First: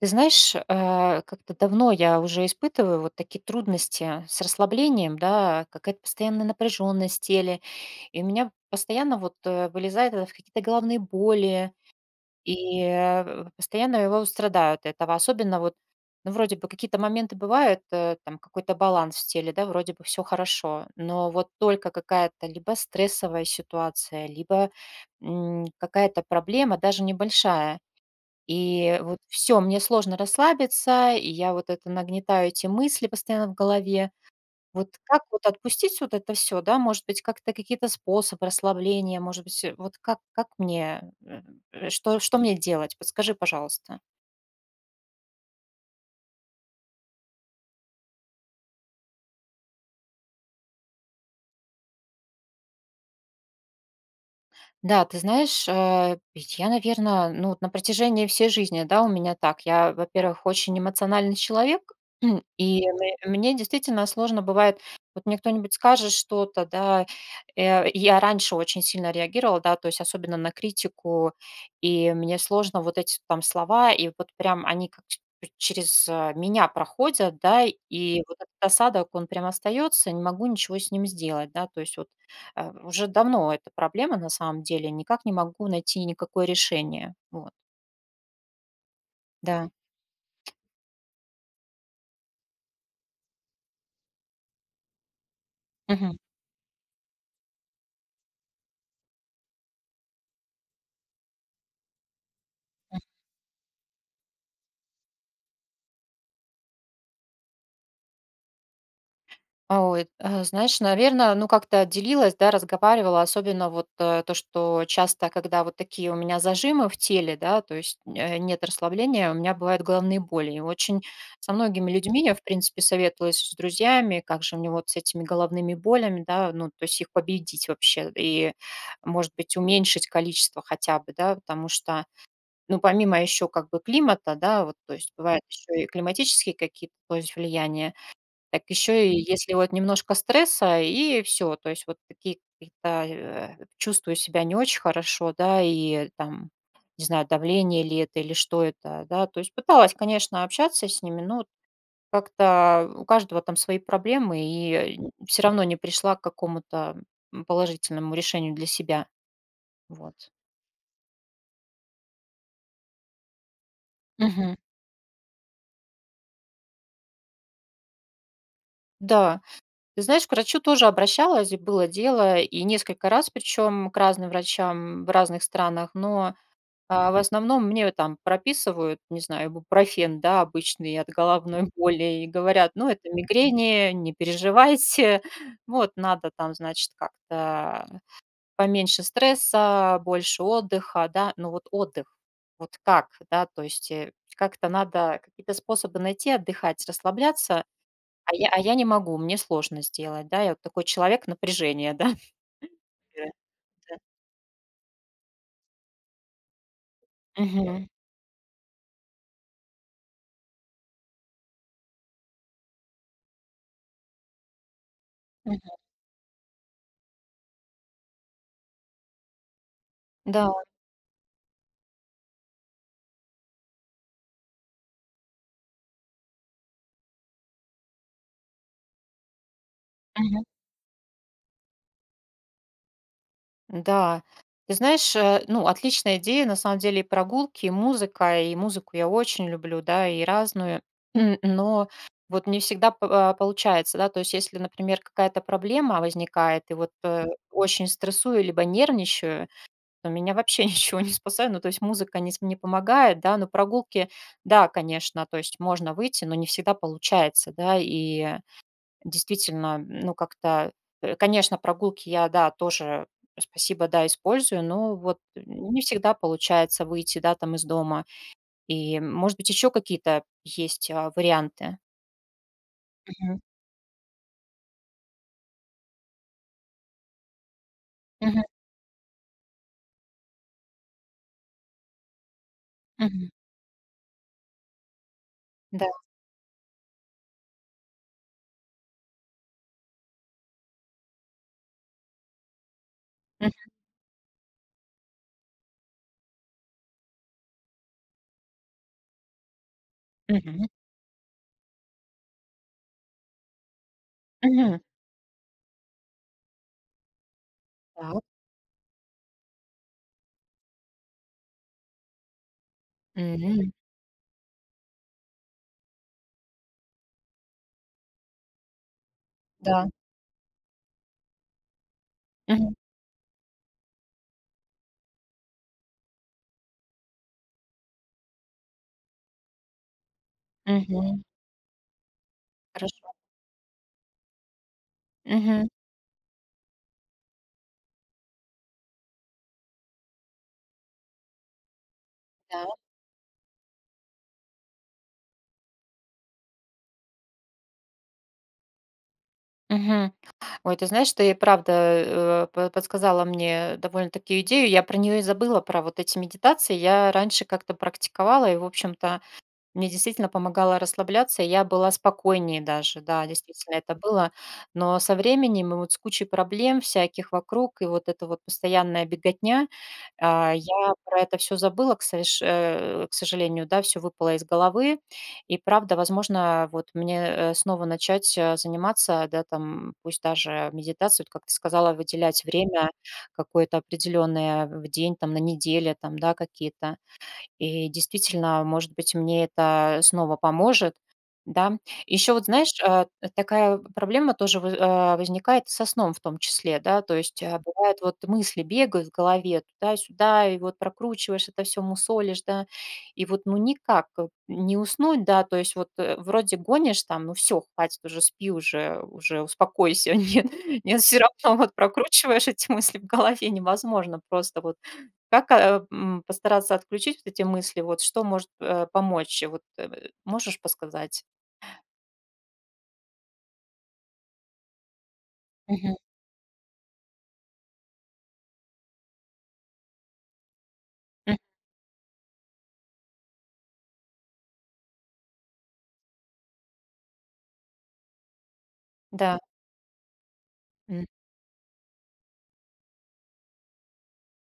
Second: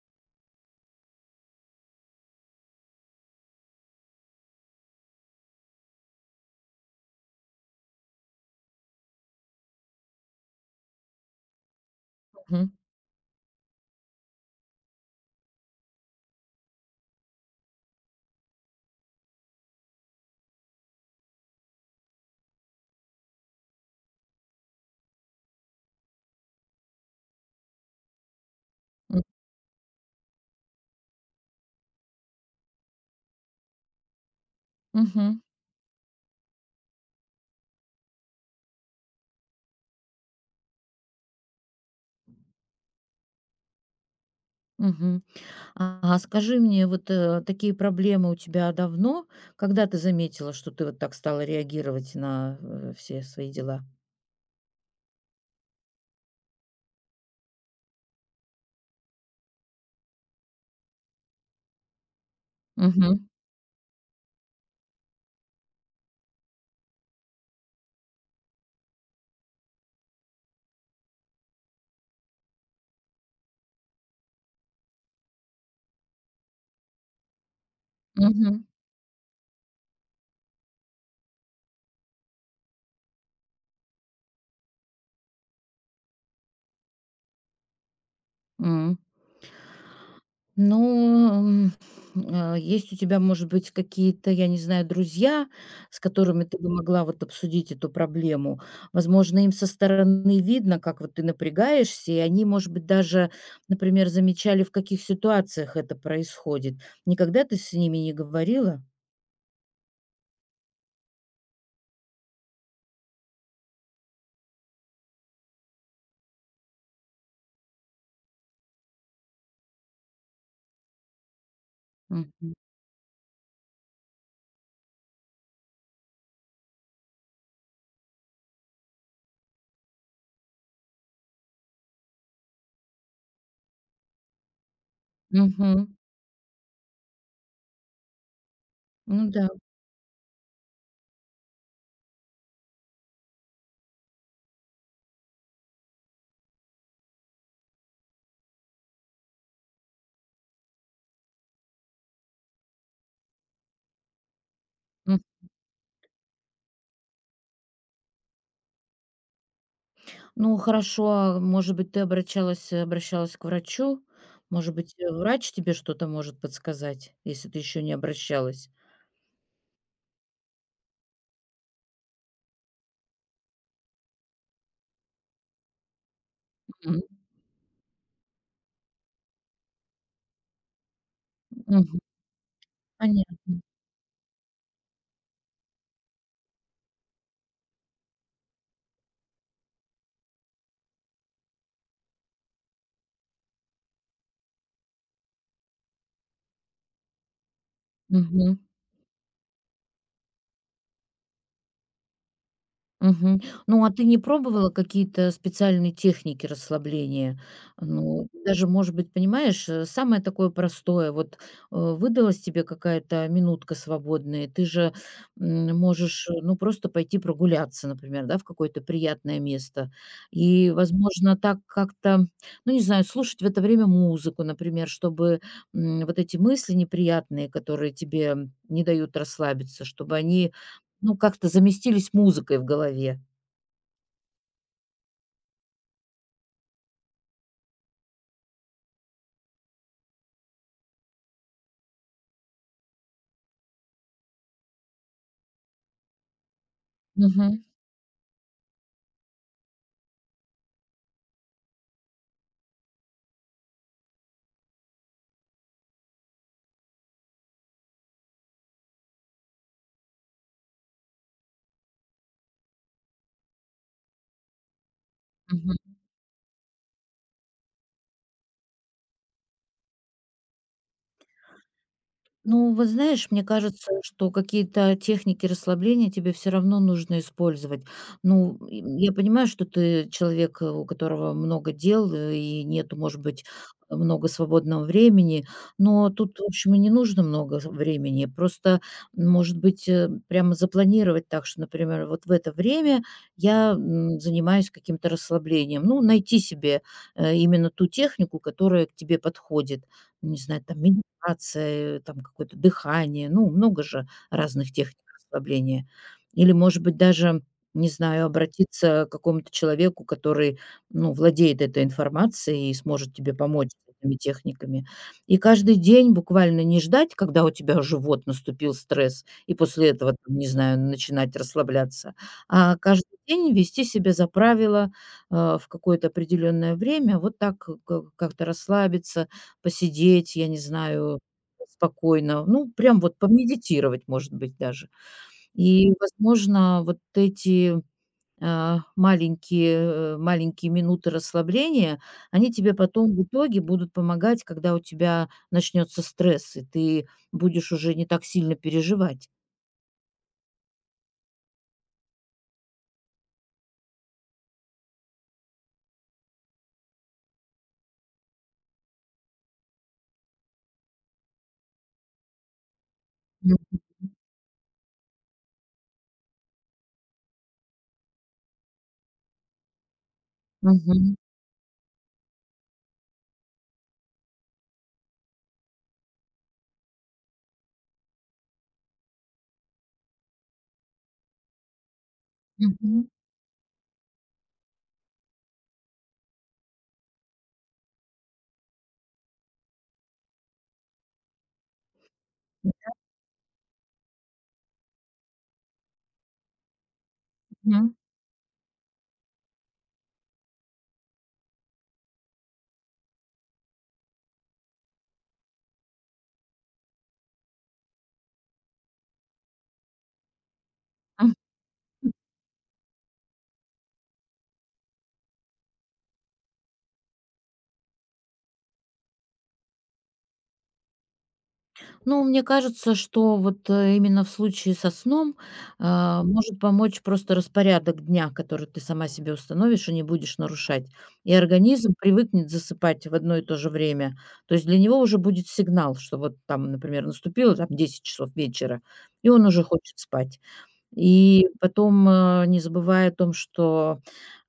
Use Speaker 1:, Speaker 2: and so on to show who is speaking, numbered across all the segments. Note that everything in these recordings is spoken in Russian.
Speaker 1: Ты знаешь, как-то давно я уже испытываю вот такие трудности с расслаблением, да, какая-то постоянная напряженность в теле. И у меня постоянно вот вылезает это в какие-то головные боли,
Speaker 2: Мгм.
Speaker 1: и постоянно его страдаю от этого. Особенно вот, ну, вроде бы какие-то моменты бывают, там какой-то баланс в теле, да, вроде бы все хорошо, но вот только какая-то либо стрессовая ситуация, либо какая-то проблема, даже небольшая, и вот
Speaker 2: М.
Speaker 1: все, мне сложно расслабиться, и я вот это нагнетаю эти мысли постоянно в голове. Вот как
Speaker 2: Мгм.
Speaker 1: вот отпустить вот это все, да? Может быть, как-то какие-то способы расслабления, может быть, вот как мне, что мне делать? Подскажи, пожалуйста.
Speaker 2: Мгм. А скажи мне, вот, такие проблемы у тебя давно? Когда ты заметила, что ты вот так стала реагировать на, все свои дела?
Speaker 1: Да, ты знаешь, ведь я, наверное, ну, вот на протяжении всей жизни, да, у меня так. Я, во-первых, очень эмоциональный человек. И мне
Speaker 2: Мгм.
Speaker 1: мне действительно сложно бывает, вот мне кто-нибудь скажет что-то, да, я раньше очень сильно реагировала, да, то есть особенно на критику. И мне сложно вот эти там слова, и вот прям они как через меня проходят, да, и вот этот
Speaker 2: Мгм.
Speaker 1: осадок, он прям остается, не могу ничего с ним сделать, да, то есть вот. Уже давно эта проблема, на самом деле, никак не могу найти никакое решение. Вот,
Speaker 2: М.
Speaker 1: да.
Speaker 2: Ну, м, есть у тебя, может быть, какие-то, я не знаю, друзья, с
Speaker 1: Мгм.
Speaker 2: которыми ты бы могла вот обсудить эту проблему. Возможно, им со стороны видно, как вот ты напрягаешься, и они, может быть, даже, например, замечали, в каких ситуациях это происходит. Никогда ты с ними не говорила?
Speaker 1: А, ой, знаешь, наверно, ну, как-то отделилась, да, разговаривала, особенно вот, то, что часто, когда вот такие у меня зажимы в теле, да, то есть, нет расслабления, у меня бывают головные боли. И очень со многими людьми я, в
Speaker 2: Мгм.
Speaker 1: принципе, советовалась с друзьями, как же мне вот с этими головными болями, да, ну, то есть их победить вообще и, может быть, уменьшить количество хотя бы, да, потому что. Ну, помимо еще как бы климата, да, вот, то есть бывают еще и
Speaker 2: Мгм.
Speaker 1: климатические какие-то, то есть влияния, так еще и
Speaker 2: Ну да.
Speaker 1: если вот немножко стресса, и все, то есть вот такие какие-то, чувствую себя не очень хорошо, да, и там, не знаю, давление ли это или что это, да. То есть пыталась, конечно, общаться с ними, но как-то у каждого там свои проблемы, и
Speaker 2: М.
Speaker 1: все равно не пришла к какому-то, положительному решению для себя. Вот.
Speaker 2: Ну хорошо, а может быть, ты обращалась к врачу?
Speaker 1: Мгм.
Speaker 2: Может быть, врач тебе что-то может подсказать, если ты еще не обращалась?
Speaker 1: Да. Ты знаешь, к врачу тоже обращалась, и было дело, и несколько раз, причем к разным врачам в разных странах, но
Speaker 2: Мгм.
Speaker 1: в основном мне там прописывают, не знаю, бупрофен, да, обычный от головной
Speaker 2: Мгм.
Speaker 1: боли, и говорят, ну, это
Speaker 2: Понятно.
Speaker 1: мигрени, не переживайте. Вот, надо там, значит, как-то поменьше стресса, больше отдыха, да, ну, вот отдых, вот как, да, то есть как-то надо какие-то способы найти, отдыхать, расслабляться, а я а
Speaker 2: Мгм.
Speaker 1: я не могу, мне сложно сделать, да. Я вот такой человек напряжения, да.
Speaker 2: Мгм. Ну, а
Speaker 1: Да.
Speaker 2: ты не пробовала какие-то специальные техники расслабления?
Speaker 1: Мгм.
Speaker 2: Ну, даже, может быть, понимаешь, самое такое простое, вот выдалась тебе какая-то минутка свободная, ты же
Speaker 1: Мгм.
Speaker 2: можешь, ну, просто пойти прогуляться, например, да, в какое-то приятное место.
Speaker 1: Да.
Speaker 2: И, возможно, так как-то, ну, не знаю, слушать в это время музыку, например, чтобы вот эти мысли неприятные, которые тебе не дают расслабиться, чтобы
Speaker 1: Мгм.
Speaker 2: они ну, как-то заместились музыкой в голове.
Speaker 1: Да. Ты знаешь, ну, отличная идея, на самом деле, и прогулки, и музыка. И музыку я очень люблю, да, и разную. Но вот не всегда получается, да. То есть если, например, какая-то проблема возникает, и вот,
Speaker 2: Мгм,
Speaker 1: очень стрессую либо нервничаю. Но меня вообще ничего не спасает. Ну, то есть музыка не помогает, да, но прогулки, да, конечно, то есть можно выйти, но не всегда получается, да, и действительно, ну, как-то, конечно, прогулки я, да, тоже, спасибо, да, использую, но вот не
Speaker 2: мгм.
Speaker 1: всегда получается выйти, да, там из дома. И, может быть, еще какие-то есть варианты?
Speaker 2: Ну, вот знаешь,
Speaker 1: Мгм.
Speaker 2: мне кажется, что какие-то техники расслабления тебе все равно нужно использовать.
Speaker 1: Мгм.
Speaker 2: Ну, и я понимаю, что ты человек, у которого много дел и нету, может
Speaker 1: Мгм.
Speaker 2: быть, много свободного времени,
Speaker 1: Да.
Speaker 2: но тут, в общем, и не нужно много времени. Просто, может быть, прямо запланировать так, что, например, вот в это время
Speaker 1: Мгм.
Speaker 2: я занимаюсь каким-то расслаблением. Ну, найти себе именно ту технику, которая к тебе подходит, не знаю,
Speaker 1: Мгм.
Speaker 2: там медитация, там какое-то дыхание, ну, много же разных
Speaker 1: Мгм.
Speaker 2: техник расслабления. Или, может быть, даже, не
Speaker 1: Так.
Speaker 2: знаю, обратиться к какому-то человеку, который, ну, владеет этой информацией и сможет тебе помочь
Speaker 1: М.
Speaker 2: с этими техниками. И каждый день буквально не ждать, когда у тебя уже вот наступил стресс, и
Speaker 1: Да.
Speaker 2: после этого, там, не знаю, начинать расслабляться,
Speaker 1: Мгм.
Speaker 2: а каждый день вести себя за правило в какое-то определенное время, вот так как-то расслабиться, посидеть, я не знаю,
Speaker 1: Мгм.
Speaker 2: спокойно, ну, прям
Speaker 1: Хорошо.
Speaker 2: вот помедитировать, может быть, даже.
Speaker 1: Мгм.
Speaker 2: И, возможно, вот эти, маленькие минуты расслабления, они
Speaker 1: Да.
Speaker 2: тебе потом в итоге будут помогать, когда у тебя начнется стресс, и ты будешь уже не так сильно переживать.
Speaker 1: Мгм. Ой, ты знаешь, ты и правда, по подсказала мне довольно-таки идею. Я про нее и забыла, про вот эти медитации. Я раньше как-то практиковала и, в общем-то, мне действительно помогало расслабляться, и я была спокойнее даже. Да, действительно
Speaker 2: М.
Speaker 1: это было. Но со временем и вот с кучей проблем всяких вокруг, и вот эта вот постоянная беготня, я
Speaker 2: Мгм.
Speaker 1: про это все забыла, к совеш к сожалению, да, все выпало из головы. И правда, возможно, вот мне, снова начать, заниматься, да, там, пусть даже медитацию, вот как ты сказала, выделять время
Speaker 2: Мгм.
Speaker 1: какое-то определенное в день, там, на неделе, там, да, какие-то. И действительно, может быть, мне это снова поможет, да. Еще вот, знаешь, такая проблема тоже возникает со сном в том числе, да, то есть
Speaker 2: Мгм.
Speaker 1: бывает, вот мысли бегают в голове туда-сюда, и вот прокручиваешь это все, мусолишь, да, и вот ну никак не уснуть, да, то есть вот вроде гонишь там, ну все, хватит уже, спи уже, уже успокойся, нет, нет, все равно вот прокручиваешь эти мысли в голове, невозможно просто вот как, постараться отключить вот эти мысли? Вот что может, помочь? Вот, можешь подсказать?
Speaker 2: Ну, мне кажется, что вот, именно в случае со сном,
Speaker 1: Мгм.
Speaker 2: может помочь просто распорядок дня, который ты сама себе установишь и не будешь нарушать. И
Speaker 1: М.
Speaker 2: организм привыкнет засыпать в одно и то же время. То есть для него уже будет сигнал, что вот там, например, наступило там 10 часов вечера, и
Speaker 1: Да.
Speaker 2: он уже хочет спать.
Speaker 1: М.
Speaker 2: И потом, не забывая о том, что,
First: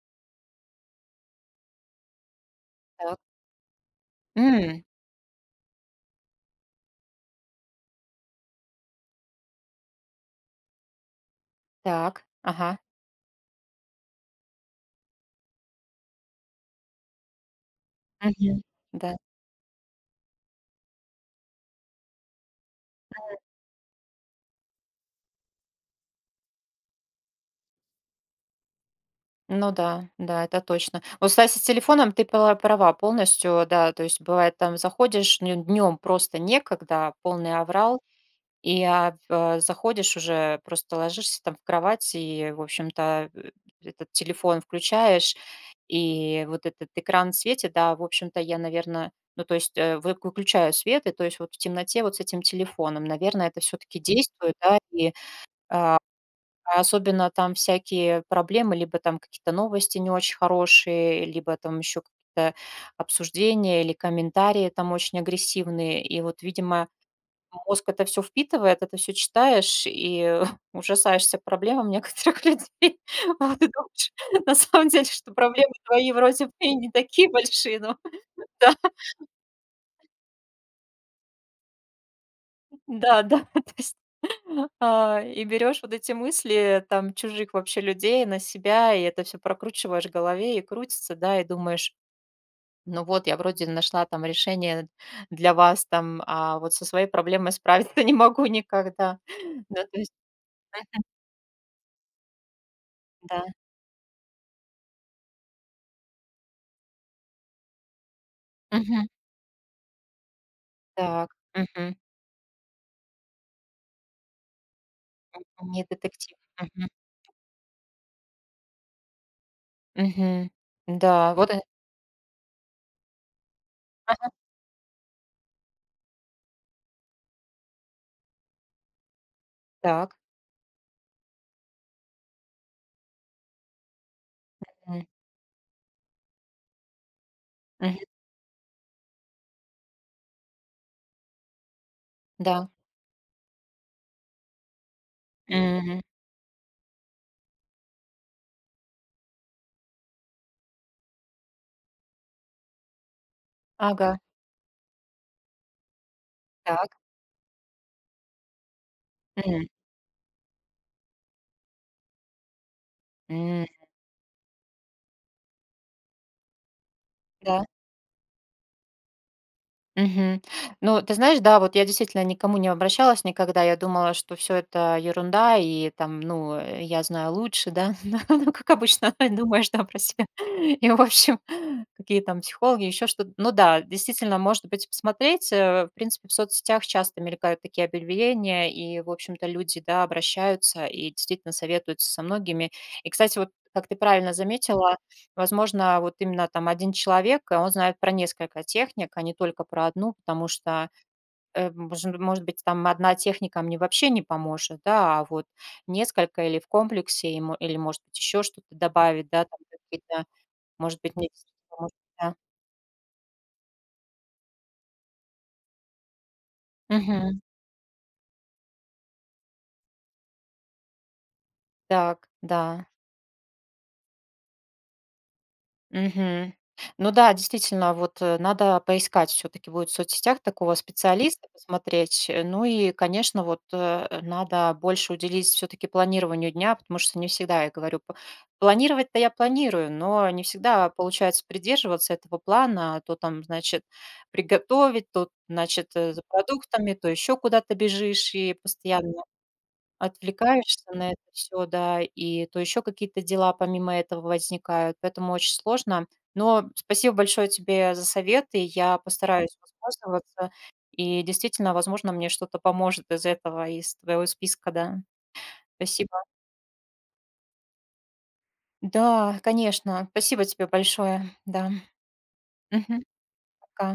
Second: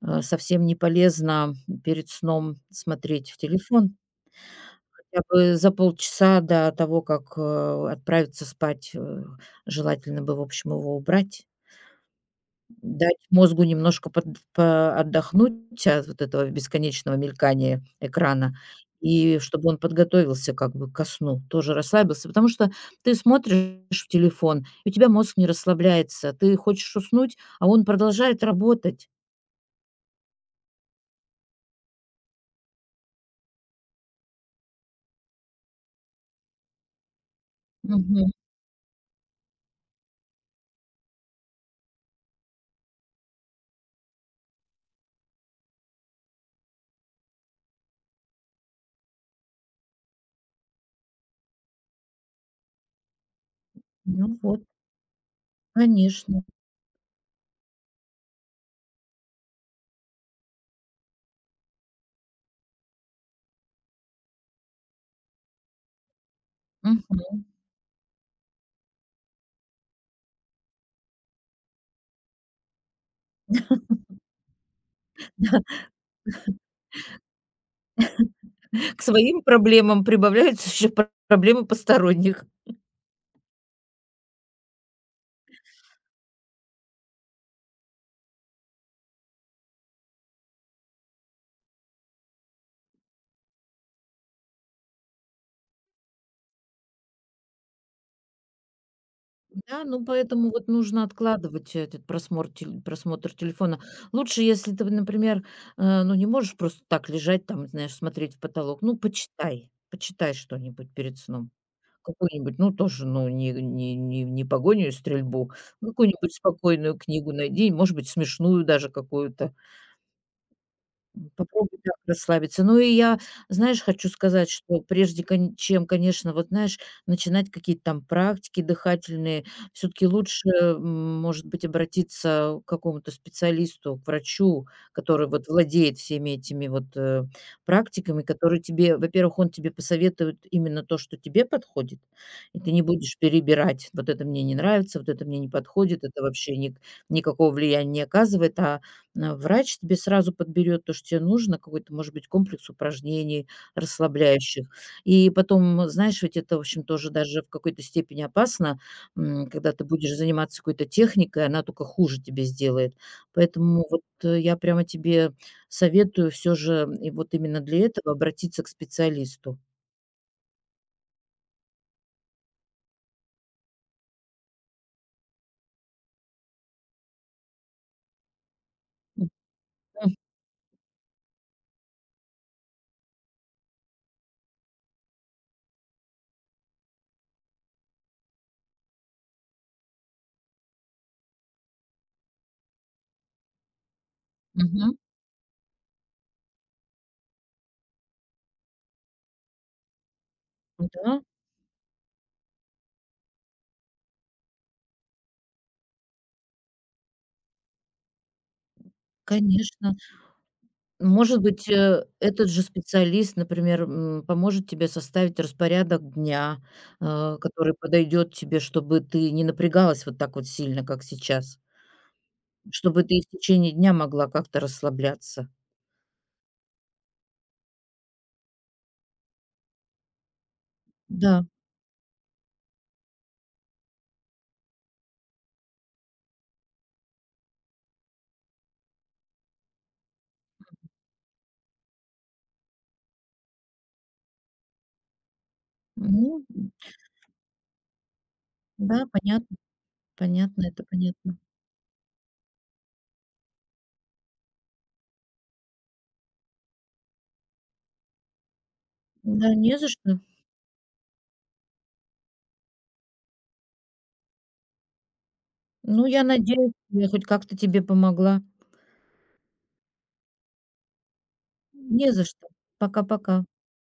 Speaker 2: совсем не полезно перед сном
Speaker 1: Так.
Speaker 2: смотреть в телефон,
Speaker 1: М.
Speaker 2: хотя бы за полчаса до того, как, отправиться спать, желательно бы, в общем, его убрать,
Speaker 1: Так. Ага.
Speaker 2: дать мозгу немножко отдохнуть от вот этого бесконечного мелькания экрана,
Speaker 1: Мгм. Да.
Speaker 2: и чтобы он подготовился как бы ко сну, тоже расслабился. Потому что ты смотришь в телефон, и у тебя мозг не расслабляется. Ты хочешь уснуть, а он продолжает работать.
Speaker 1: Ну да, да, это точно. Вот, кстати, с телефоном ты пала права полностью, да. То есть бывает, там заходишь, днем просто некогда, полный аврал.
Speaker 2: Мгм.
Speaker 1: И, заходишь уже, просто ложишься там в кровать и, в общем-то, этот телефон включаешь, и вот этот экран светит. Да, в общем-то, я, наверное, ну, то есть, вы выключаю свет, и, то есть, вот в темноте вот с этим телефоном, наверное, это все таки
Speaker 2: Ну
Speaker 1: действует,
Speaker 2: вот,
Speaker 1: да. И, а,
Speaker 2: конечно.
Speaker 1: особенно там всякие проблемы, либо там какие-то новости не очень хорошие, либо там еще какие-то обсуждения или комментарии там очень агрессивные. И вот, видимо,
Speaker 2: Мгм.
Speaker 1: мозг это все впитывает, это все читаешь и ужасаешься проблемам некоторых людей. Вот и думаешь, на самом деле, что проблемы твои вроде бы и не такие большие, но да,
Speaker 2: К своим проблемам прибавляются еще пр проблемы посторонних.
Speaker 1: да-да, то есть, и берешь вот эти мысли, там, чужих вообще людей на себя, и это все прокручиваешь в голове и крутится, да, и думаешь: "Ну вот, я вроде нашла там решение для вас там, а вот со своей проблемой справиться не могу никогда. Да.
Speaker 2: Да,
Speaker 1: Ну, то
Speaker 2: ну,
Speaker 1: есть,
Speaker 2: поэтому вот
Speaker 1: э,
Speaker 2: нужно откладывать этот просмор тель просмотр
Speaker 1: да.
Speaker 2: телефона. Лучше, если ты, например, ну, не можешь просто так лежать там, знаешь, смотреть в потолок. Ну, почитай, почитай что-нибудь перед
Speaker 1: Так,
Speaker 2: сном.
Speaker 1: мгм.
Speaker 2: Какую-нибудь, ну, тоже, ну, не "Погоню и стрельбу",
Speaker 1: Не
Speaker 2: ну, какую-нибудь
Speaker 1: детектив. Мгм,
Speaker 2: спокойную книгу найди, может быть, смешную даже какую-то.
Speaker 1: мгм. Да, вот,
Speaker 2: Попробуй так расслабиться. Ну и я, знаешь, хочу
Speaker 1: ага.
Speaker 2: сказать, что прежде кон чем, конечно, вот знаешь, начинать какие-то там практики дыхательные, все таки
Speaker 1: Так.
Speaker 2: лучше, может быть, обратиться к какому-то специалисту, к врачу,
Speaker 1: М.
Speaker 2: который вот владеет всеми этими вот,
Speaker 1: Мгм.
Speaker 2: практиками, которые тебе, во-первых, он тебе посоветует именно то, что тебе подходит, и
Speaker 1: Да.
Speaker 2: ты не будешь перебирать: вот это мне не нравится, вот это мне не
Speaker 1: Мгм.
Speaker 2: подходит, это вообще никакого влияния не оказывает, врач тебе сразу подберет то, что тебе нужно, какой-то, может быть, комплекс упражнений
Speaker 1: Ага.
Speaker 2: расслабляющих. И потом, знаешь, ведь это, в общем,
Speaker 1: Так.
Speaker 2: тоже даже в какой-то степени опасно,
Speaker 1: М.
Speaker 2: когда ты будешь заниматься какой-то техникой, она только хуже тебе сделает.
Speaker 1: М.
Speaker 2: Поэтому вот, я прямо тебе советую все же, и вот именно
Speaker 1: Да.
Speaker 2: для этого обратиться к специалисту.
Speaker 1: Мгм. Ну, ты знаешь, да, вот я действительно никому не обращалась никогда. Я думала, что все это ерунда, и там, ну, я знаю лучше, да. Ну, как обычно, думаешь, да, про
Speaker 2: Мгм.
Speaker 1: себя. И, в общем, какие там психологи, еще что-то. Ну да, действительно, может быть, посмотреть. В принципе, в соцсетях часто мелькают такие объявления, и, в общем-то, люди, да, обращаются и действительно советуются со многими. И, кстати, вот как ты правильно
Speaker 2: Мгм.
Speaker 1: заметила, возможно, вот именно там один человек, а он знает про несколько техник, а не только про одну, потому что,
Speaker 2: Да,
Speaker 1: может быть, там одна техника мне вообще не поможет, да, а вот несколько или в комплексе, и мо или, может быть, еще что-то добавить, да, там
Speaker 2: конечно.
Speaker 1: какие-то, может быть, мне
Speaker 2: Может быть,
Speaker 1: действительно может, да.
Speaker 2: этот же специалист, например, поможет тебе составить распорядок дня,
Speaker 1: Мгм.
Speaker 2: который подойдет тебе, чтобы ты не напрягалась вот так вот сильно, как сейчас,
Speaker 1: Так, да.
Speaker 2: чтобы ты и в течение дня могла как-то расслабляться.
Speaker 1: Мгм. Ну да, действительно, вот, надо поискать все таки будет в соцсетях такого
Speaker 2: Да,
Speaker 1: специалиста, посмотреть. Ну и, конечно, вот, надо больше уделить все таки планированию дня, потому что не всегда, я говорю, п планировать-то я планирую, но не всегда получается придерживаться этого плана. То там, значит, приготовить, то, значит, за
Speaker 2: ну
Speaker 1: продуктами, то еще куда-то бежишь и
Speaker 2: да,
Speaker 1: постоянно
Speaker 2: понятно, понятно,
Speaker 1: отвлекаешься
Speaker 2: это
Speaker 1: на это
Speaker 2: понятно.
Speaker 1: все, да, и то еще какие-то дела помимо этого возникают, поэтому очень сложно. Но спасибо большое тебе за советы. Я
Speaker 2: Да,
Speaker 1: постараюсь
Speaker 2: не за что.
Speaker 1: воспользоваться, и действительно, возможно, мне что-то поможет из этого, из твоего списка, да.
Speaker 2: Ну,
Speaker 1: Спасибо.
Speaker 2: я надеюсь, я хоть как-то тебе помогла.
Speaker 1: Да, конечно. Спасибо тебе большое. Да.
Speaker 2: Не за что.
Speaker 1: Мгм.
Speaker 2: Пока-пока.
Speaker 1: Пока.